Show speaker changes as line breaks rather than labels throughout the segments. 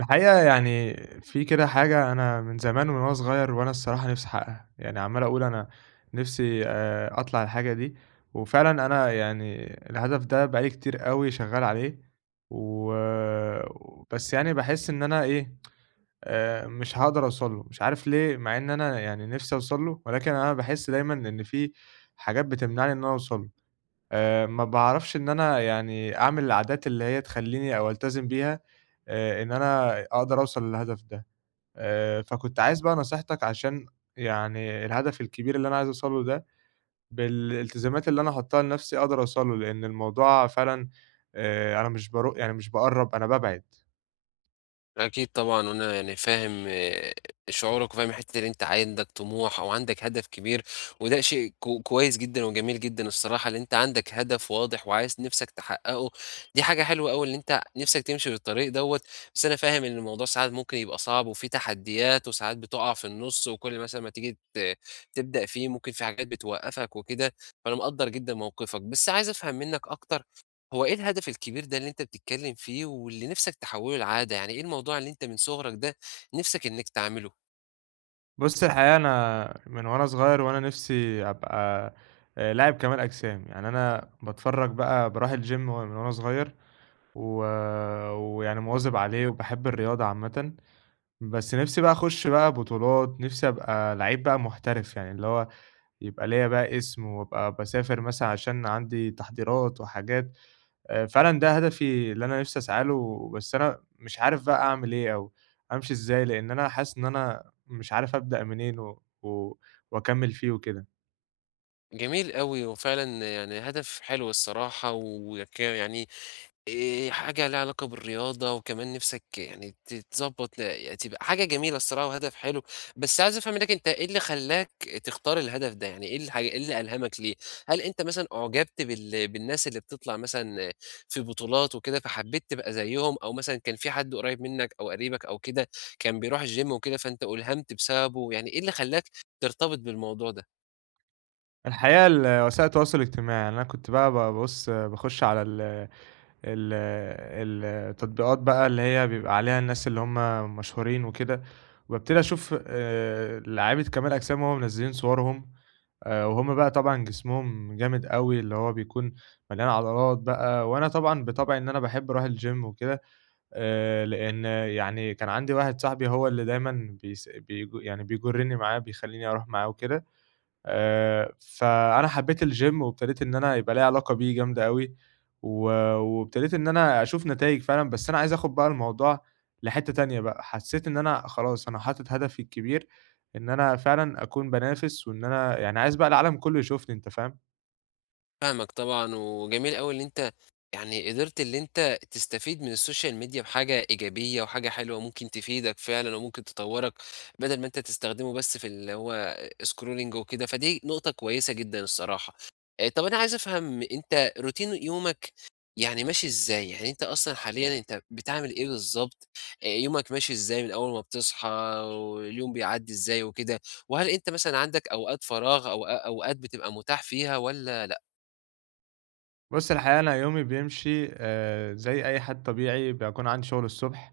الحقيقة يعني في كده حاجة أنا من زمان من وأنا صغير وأنا الصراحة نفسي أحقّقها. يعني عمّال أقول أنا نفسي آآ أطلع الحاجة دي. وفعلًا أنا يعني الهدف ده بقى لي كتير أوي شغّال عليه. و بس يعني باحس إن أنا إيه، آآ مش هاقدر أوصل له. مش عارف ليه؟ مع إن أنا يعني نفسي أوصل له، ولكن أنا باحس دايمًا إن في حاجات بتمنعني إن أنا أوصل له. آآ ما باعرفش إن أنا يعني أعمل العادات اللي هي تخلّيني أو ألتزم بيها، آآ إن أنا أقدر أوصل للهدف ده. آآ فكنت عايز بقى نصيحتك عشان يعني الهدف الكبير اللي أنا عايز أوصل له ده بالالتزامات اللي أنا هاحُطّها لنفسي، أقدر أوصل له. لإن الموضوع فعلًا آآ أنا مش بَروق يعني مش باقرَّب، أنا بابعد.
أكيد طبعًا. وأنا يعني فاهم شعورك وفاهم الحتّة دي إن أنت عندك طموح أو عندك هدف كبير، وده شيء ك كويس جدًا وجميل جدًا الصراحة، إن أنت عندك هدف واضح وعايز نفسك تحقّقه. دي حاجة حلوة أوي إن أنت نفسك تمشي في الطريق دوّة. بس أنا فاهم إن الموضوع ساعات ممكن يبقى صعب، وفيه تحديّات وساعات بتُقَع في النُص وكل مثلًا ما تيجي ت تبدأ فيه، ممكن في حاجات بتوقّفك وكده، فأنا مقدَّر جدًا موقفك. بس عايز أفهم منّك أكتر، هو إيه الهدف الكبير ده اللي أنت بتتكلّم فيه واللي نفسك تحوّله لعادة؟ يعني إيه الموضوع اللي أنت من صُغرك ده نفسك إنّك تعمله؟
بُص الحقيقة أنا من وأنا صغير وأنا نفسي أبقى لاعب كمال أجسام، يعني أنا باتفرج بقى بارُوح الGym من وأنا صغير، و ويعني مواظب عليه وباحب الرياضة عامةً. بس نِفسي بقى أخش بقى بطولات، نِفسي أبقى لعيب بقى محترف يعني اللي هو، يبقى ليّا بقى اسم وأبقى باسافر مثلًا عشان عندي تحضيرات وحاجات. آآ فعلًا ده هدفي اللي أنا نِفسي أسعى له، بس أنا مش عارف بقى أعمل إيه، أو أمشي إزاي، لإن أنا حاسس إن أنا مش عارف أبدأ منين و و وأكمّل فيه وكده.
جميل أوي وفعلًا يعني هدف حلو الصراحة ويكا يعني، آآ حاجة ليها علاقة بالرياضة وكمان نِفسك يعني تتضّبط ل تبقى حاجة جميلة الصراحة وهدف حلو. بس عايز أفهم منك أنت إيه اللي خلّاك تختار الهدف ده، يعني إيه الحا إيه اللي ألهمك ليه؟ هل أنت مثلًا أُعجبت بال بالناس اللي بتطَلع مثلًا في بطولات وكده فحبّيت تبقى زيهم، أو مثلًا كان في حد قُريب منك أو قريبك أو كده، كان بيرُوح الGym وكده فأنت أُلهمت بسببه، يعني إيه اللي خلّاك ترتبط بالموضوع ده؟
الحقيقة الوسائل التواصل الاجتماعي، إن أنا كنت بقى بابُص باخش على ال ال التطبيقات بقى اللي هي بيبقى عليها الناس اللي هُم مشهورين وكده، وأبتدي أشوف آآ لعيبة كمال أجسام وهُم منزلّين صوَرهم، آآ وهُم بقى طبعًا جسمهم جامد أوي اللي هو بيكون، مليان عضلات بقى وأنا طبعًا بطبعي إن أنا باحب أروح الGym وكده، آآ لإن يعني كان عندي واحد صاحبي هو اللي دايمًا بيس بيج يعني بيجرّني معاه بيخلّيني أروح معاه وكده، آآ فأنا حبّيت الGym وإبتديت إن أنا يبقى ليّا علاقة بيه جامدة أوي، و وابتديت إن أنا أشوف نتايج فعلًا بس أنا عايز آخد بقى الموضوع لحتّة تانية بقى، حسّيت إن أنا خلاص، أنا حاطط هدفي الكبير، إن أنا فعلًا أكون بانافس، وإن أنا يعني عايز بقى العالم كله يشوفني أنت فاهم؟
فاهمك طبعًا وجميل أوي إن أنت، يعني قدِرت اللي أنت تستفيد من الSocial media بحاجة إيجابية، وحاجة حلوة ممكن تفيدك فعلًا وممكن تطوّرك، بدل ما أنت تستخدمه بس في اللي هو scrolling وكده، فدي نقطة كويسة جدًا الصراحة، آآ طب أنا عايز أفهم، أنت Routine يومك يعني ماشي إزاي، يعني أنت أصلًا حاليًا أنت بتعمِل إيه بالضبط، آآ يومك ماشي إزاي من أول ما بتصحى واليوم بيعدّي إزاي وكده؟ وهل أنت مثلًا عندك أوقات فراغ أوقا أوقات بتبقى متاح فيها والّا لأ؟
بُص الحقيقة أنا يومي بيمشي، آآ زي أي حد طبيعي، باكون عندي شغل الصُبح،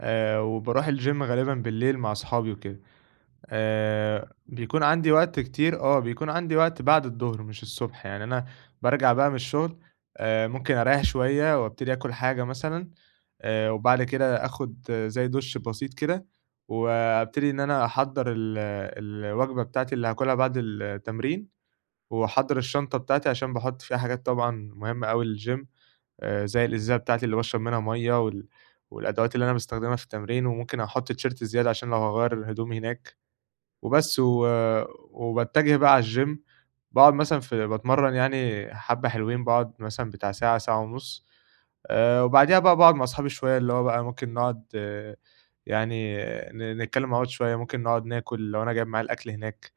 آآ وباروح الGym غالبًا بالليل مع صحابي وكده. آآ بيكون عندي وقت كتير، آه بيكون عندي وقت بعد الضُهر مش الصُبح يعني أنا، بارجَع بقى من الشغل، آآ ممكن أريّح شوية، وأبتدي آكُل حاجة مثلًا، آآ وبعد كده آخد زي دُش بسيط كده، وأبتدي إن أنا أحضّر ال الوجبة بتاعتي اللي هاكلها بعد التمرين، وأحضّر الشنطة بتاعتي عشان باحط فيها حاجات طبعًا مهمة أوي للGym آآ زي الإزازة بتاعتي اللي باشرب منها مَيّة، وال والأدوات اللي أنا باستخدمها في التمرين، وممكن أحط تيشيرت زيادة عشان لو هاغيّر الهُدوم هناك، وبس و وباتّجه بقى على الGym باقعد مثلًا في باتمرّن يعني حبَّة حلوين، باقعد مثلًا بتاع ساعة، ساعة ونُص. آآ وبعديها بقى باقعد ما أصحابي شوية اللي هو بقى ممكن نقعد، يعني ن نتكلم مع بعض شوية، ممكن نقعد ناكل لو أنا جايب معايا الأكل هناك،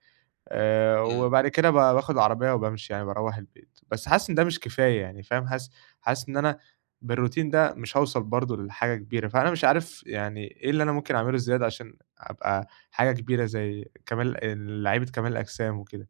آآ
إمم.
وبعد كده ب باخد العربية وبامشي يعني باروّح البيت. بس حاسس إن ده مش كفاية يعني فاهم؟ حاسس حاسس إن أنا بالRoutine ده مش هاوصَل برضه ل لحاجة كبيرة. فأنا مش عارف يعني إيه اللي أنا ممكن أعمله زيادة، عشان أبقى حاجة كبيرة زي كمال ال لعيبة كمال الأجسام وكده.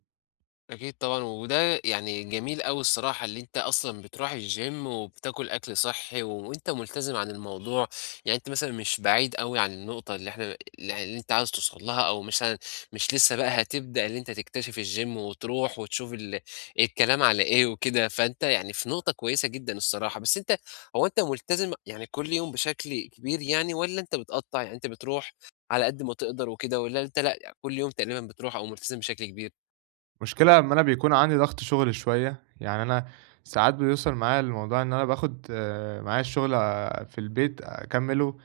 أكيد طبعًا، وده يعني جميل أوي الصراحة اللي أنتَ أصلًا بتروح الچيم، وبتاكل أكل صحي، وأنتَ ملتزم عن الموضوع، يعني أنتَ مثلًا مش بعيد أوي عن النقطة اللي إحنا اللي اللي أنتَ عايز توصل لها، أو مثلًا مش لسه بقى هتبدأ اللي أنتَ تكتشف الچيم، وتروح وتشوف ال الكلام على إيه وكده، فأنتَ يعني في نقطة كويسة جدًا الصراحة، بس أنتَ هو أنتَ ملتزم يعني كل يوم بشكل كبير يعني، والّا أنتَ بتقطّع يعني أنتَ بتروح على قد ما تقدر وكده، والّا أنتَ لأ كل يوم تقريبًا بتروح أو ملتزم بشكل كبير؟
المشكلة أما أنا بيكون عندي ضغط شغل شوية، يعني أنا ساعات بيوصل معايا الموضوع إن أنا باخد معايا الشغل في البيت أكمّله،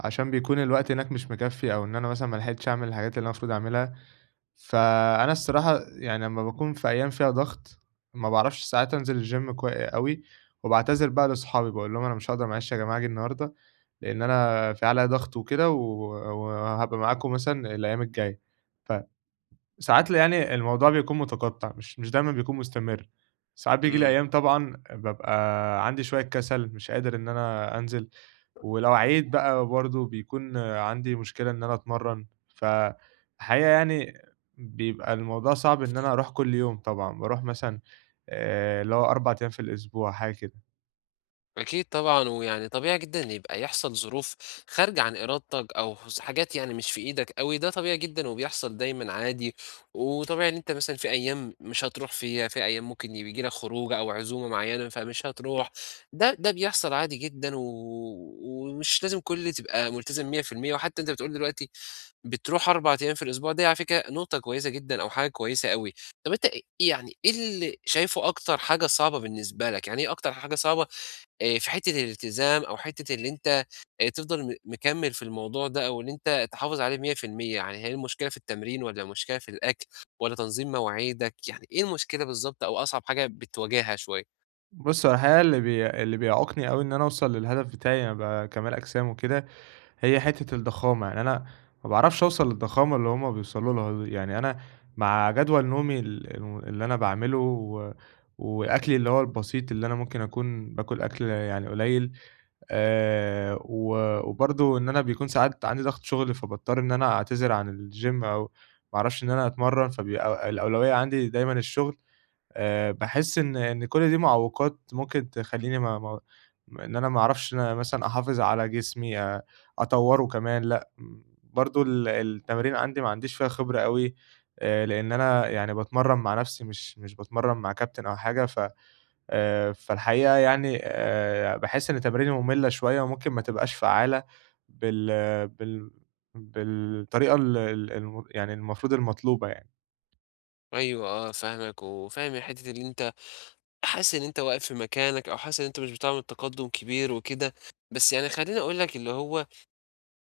عشان بيكون الوقت هناك مش مِكفّي، أو إن أنا مثلًا ما لحقتش أعمل الحاجات اللي أنا المفروض أعملها، فَأنا الصراحة يعني أمّا باكون في أيام فيها ضغط، ما باعرفش ساعات أنزل الچيم، كو أوي، وباعتذر بقى لأصحابي، باقول لهم أنا مش هاقدر معلش يا جماعة اجي النهاردة، لأن أنا في عليّا ضغط وكده، و وهابقى معاكم مثلًا الأيام الجاية، فساعات ال يعني الموضوع بيكون مُتقطّع مش مش دايمًا بيكون مستمر. ساعات بييجي لي
إمم.
أيام طبعًا بابقى عندي شوية كسل، مش قادر إن أنا أنزل ولو عِييت بقى برضه بيكون عندي مشكلة إن أنا أتمرن، فَالحقيقة يعني بيبقى الموضوع صعب إن أنا أروح كل يوم طبعًا، باروح مثلًا آآ اللي هو 4 أيام في الأسبوع، حاجة كده.
أكيد طبعًا، ويعني طبيعي جدًا إن يبقى يحصل ظروف خارجة عن إرادتك أو س حاجات يعني مش في إيدك أوي، ده طبيعي جدًا وبيحصل دايمًا عادي، وطبيعي إن أنت مثلًا في أيّام مش هترُوح فيها، في أيّام ممكن ي بييجي لك خروجة أو عزومة معيّنة فمش هترُوح، ده ده بيحصل عادي جدًا، و ومش لازم كُلّ تبقى ملتزم 100%، وحتّى أنت بتقول دلوقتي بتروح 4 أيّام في الأسبوع، دي على فكرة نقطة كويّسة جدًا أو حاجة كويّسة أوي. طب أنت أ أ يعني إيه اللي شايفه أكتر حاجة صعبة بالنسبة لك، يعني إيه أكتر حاجة صعبة آآ، في حتّة الالتزام، أو حتّة إن أنت آآ تفضَل م مكمّل في الموضوع ده، أو إن أنت تحافظ عليه 100%، يعني هي المشكلة في التمرين، والّا مشكلة في الأكْل، والّا تنظيم مواعيدك؟ يعني إيه المشكلة بالضبط، أو أصعب حاجة بتواجهها شويّة؟
بُصّ، هو الحقيقة اللي بي اللي بيعوقني أوي إن أنا أوصل للهدف بتاعي إني ابقى كمال أجسام وكده هي حتّة الضخامة، يعني أنا ما باعرفش أوصل للضخامة اللي هُم بيوصلوا لها دي، يعني أنا مع جدول نومي ال الم اللي أنا باعمله، و وأكلي اللي هو البسيط، اللي أنا ممكن أكون باكل أكْل يعني قليل، آآ، و وبرضو إن أنا بيكون ساعات عندي ضغط شغل فباضطر إن أنا أعتذر عن الجيم أو ما اعرفش إن أنا أتمرن، فبيبقى الأولوية عندي دايمًا الشغل. آآ، باحس إن إن كُلّ دي معوّقات ممكن تخليني ما ما ما إن أنا ما أعرفش إن أنا مثلًا أحافظ على جسمي، آآ، أطوره كمان لأ، امم، برضو ال التمارين عندي ما عنديش فيها خبرة أوي آآ، لأن أنا يعني باتمرن مع نفسي، مش مش باتمرن مع كابتن أو حاجة، ف آآ، فالحقيقة يعني آآ، باحس إن تماريني مُمّلة شوية وممكن ما تبقاش فعالة بال بال بالطريقة ال ال الم يعني المفروض المطلوبة يعني.
أيوه آه فاهمك. وفاهم الحتّة أن أنت حاسس إن أنت واقف في مكانك، أو حاسس إن أنت مش بتعمل تقدُّم كبير وكده. بس يعني خلّيني أقول لك اللي هو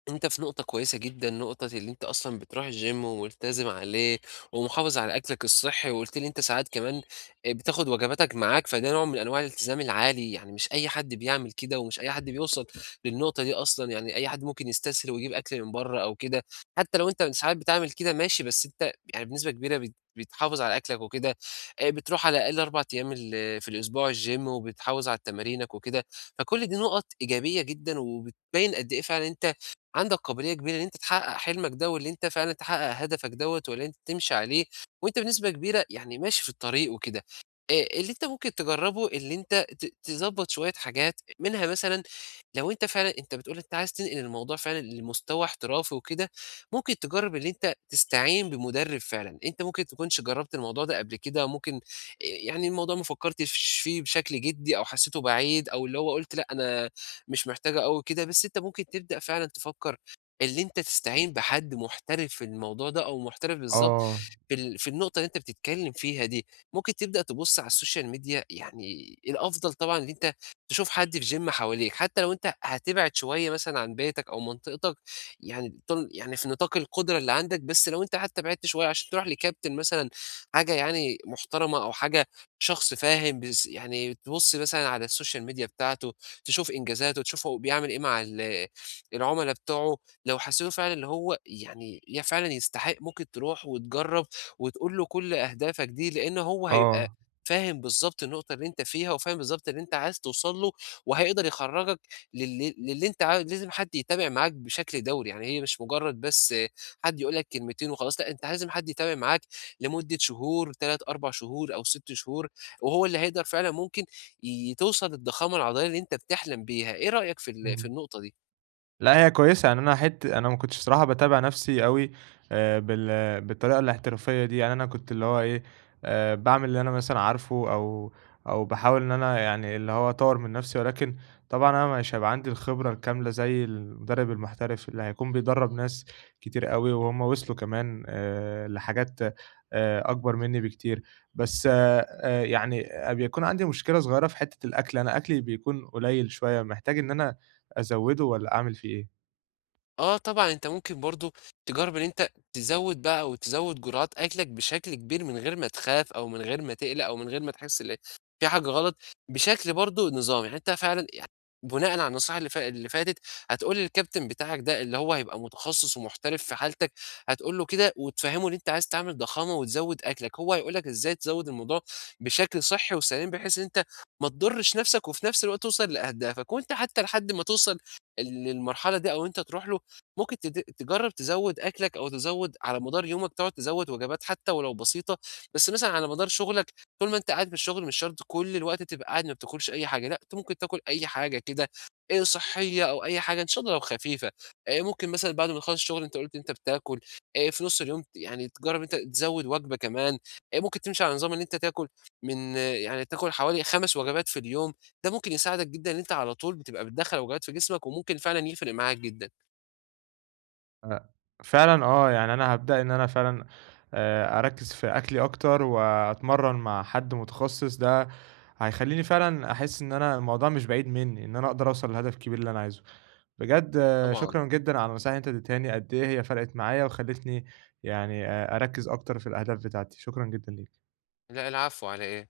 أنت في نُقطة كويسة جدًا، نُقطة أن أنت أصلًا بتروح الgym وملتزم عليه ومحافظ على أكلك الصحّي، وقُلت لي إن أنت ساعات كمان آآ بتاخُد وجباتك معاك، فده نوع من أنواع الالتزام العالي. يعني مش أي حد بيعمل كده، ومش أي حد بيوصل للنُقطة دي أصلًا. يعني أي حد ممكن يستسهل ويجيب أكل من برّه أو كده. حتّى لو أنت ساعات بتعمل كده ماشي، بس أنت يعني بنسبة كبيرة بت بتحافظ على أكلك وكده. آآ بتروح على الأقل 4 أيام ال في الأسبوع الgym وبتحافظ على تمارينك وكده. فكل دي نُقَط إيجابية جدًا، وبتبيّن قد إيه فعلًا أنت عندك قابلية كبيرة أن أنت تحقّق حلمك ده، واللي أنت فعلًا تتحقّق هدفك دوّة واللي أنت تمشي عليه. وأنت بنسبة كبيرة يعني ماشي في الطريق وكده. أ اللي أنت ممكن تجرّبه، اللي أنت ت تضبّط شوية حاجات. منها مثلًا لو أنت فعلًا أنت بتقول أنت عايز تنقل الموضوع فعلًا لمستوى احترافي وكده، ممكن تجرّب اللي أنت تستعين بمٌدرِّب فعلًا. أنت ممكن تكُونش جرّبت الموضوع ده قبل كده، ممكن آآ يعني الموضوع ما فكّرتش فيه بشكل جِدّي، أو حسّيته بعيد أو اللي هو قُلت لأ أنا مش محتاجه أوي كده، بس أنت ممكن تبدأ فعلًا تفكّر اللي أنت تستعين بحد محترف في الموضوع ده أو محترف بالضبط
آه.
في ال في النُقطة اللي أنت بتتكلّم فيها دي. ممكن تبدأ تبُص على السوشيال ميديا يعني الأفضل طبعًا أن أنت تشوف حد في gym حواليك. حتّى لو أنت هتبعد شوية مثلًا عن بيتك أو منطقتك. يعني تن يعني في نِطاق القُدرة اللي عندك. بس لو أنت حتّى بعدت شوية عشان تروح لكابتن مثلًا حاجة يعني محترمة أو حاجة شخص فاهم بيس يعني تبُص مثلًا على السوشيال ميديا بتاعته، تشوف إنجازاته، تشوفه هو بيعمل إيه مع ال العملا بتوعه. لو حسّيته فعلًا اللي هو يعني فعلًا يستحق، ممكن تروح وتجرّب وتقول له كل أهدافك دي، لإن هو هيبقى
آه.
فاهم بالضبط النُقطة اللي أنت فيها، وفاهم بالضبط اللي أنت عايز توصل له، وهيقدر يخرّجك لل للي أنت عايز لازم حد يتابع معاك بشكل دَوري. يعني هي مش مُجرّد بس حد يقول لك كلمتين وخلاص، لأ أنت لازم حد يتابع معاك لمدة شهور 3، 4 شهور أو 6 شهور، وهو اللي هيقدر فعلًا ممكن ي توصل للضخامة العضلية اللي أنت بتحلم بيها. إيه رأيك في ال في
إمم.
النُقطة دي؟
لأ هي كويسة. يعني أنا حت أنا ما كنتش بصراحة باتابع نفسي أوي آآ بال بالطريقة الاحترافية دي. يعني أنا كنت اللي هو إيه، آآ باعمل اللي أنا مثلًا عارفه، أو أو باحاول إن أنا يعني اللي هو أطوّر من نفسي. ولكن طبعًا أنا مش هيبقى عندي الخبرة الكاملة زي المُدرِّب المحترف اللي هيكون بيدرَّب ناس كتير أوي. وهم وصلوا كمان آآ لحاجات آآ أكبر منّي بكتير. بس أ يعني أ بيكون عندي مشكلة صغيرة في حتّة الأكل. أنا أكلي بيكون قليل شوية، محتاج إن أنا أزَوِّده والّا أعمل فيه إيه؟
آه طبعًا، أنت ممكن برضه تجرب إن أنت تزود بقى أو تزود جُرعات أكلك بشكل كبير من غير ما تخاف أو من غير ما تقلق أو من غير ما تحس ال في حاجة غلط، بشكل برضه نظامي، حتى فعلًا يع بُناءً على النصيحة اللي فا اللي فاتت، هتقول للكابتن بتاعك ده اللي هو هيبقى متخصص ومحترف في حالتك، هتقول له كده وتفهِمه إن أنت عايز تعمل ضخامة وتزود أكلك، هو هيقول لك إزاي تزود الموضوع بشكل صحّي وسليم، بحيث إن أنت ما تضرش نفسك وفي نفس الوقت توصل لأهدافك، وأنت حتى لحد ما توصل، ال للمرحلة دي أو أنت تروح له، ممكن تد تجرب تزود أكلك أو تزود على مدار يومك تقعد تزود وجبات حتى ولو بسيطة، بس مثلًا على مدار شغلك طول ما أنت قاعد في الشغل مش شرط كل الوقت تبقى قاعد ما بتاكلش أي حاجة، لأ، أنت ممكن تاكل أي حاجة كده، آآ صحية أو أي حاجة إن شا الله لو خفيفة، آآ ممكن مثلًا بعد ما نخلص الشغل أنت قُلت أنت بتاكل، آآ في نص اليوم ت يعني تجرب إن أنت تزود وجبة كمان، آآ ممكن تمشي على نظام إن أنت تاكل من يعني تاكل حوالي 5 وجبات في اليوم، ده ممكن يساعدك جدًا إن أنت على طول بتبقى بتدخّل وجبات في جسمك وممكن فعلًا يفرق معاك جدًا.
أ فعلًا آه، يعني أنا هابدأ إن أنا فعلًا آآ أركِز في أكلي أكتر وأتمرن مع حد متخصص، ده هيخلّيني فعلًا أحس إن أنا الموضوع مش بعيد منّي، إن أنا أقدر أوصل لهدف كبير اللي أنا عايزه. بجد
طبعًا.
شكرًا جدًا على النصايح اللي أنت اديتهاني، قد إيه هي فرقت معايا وخلّيتني يعني آآ أركِز أكتر في الأهداف بتاعتي، شكرًا جدًا ليك.
لأ العفو، على إيه؟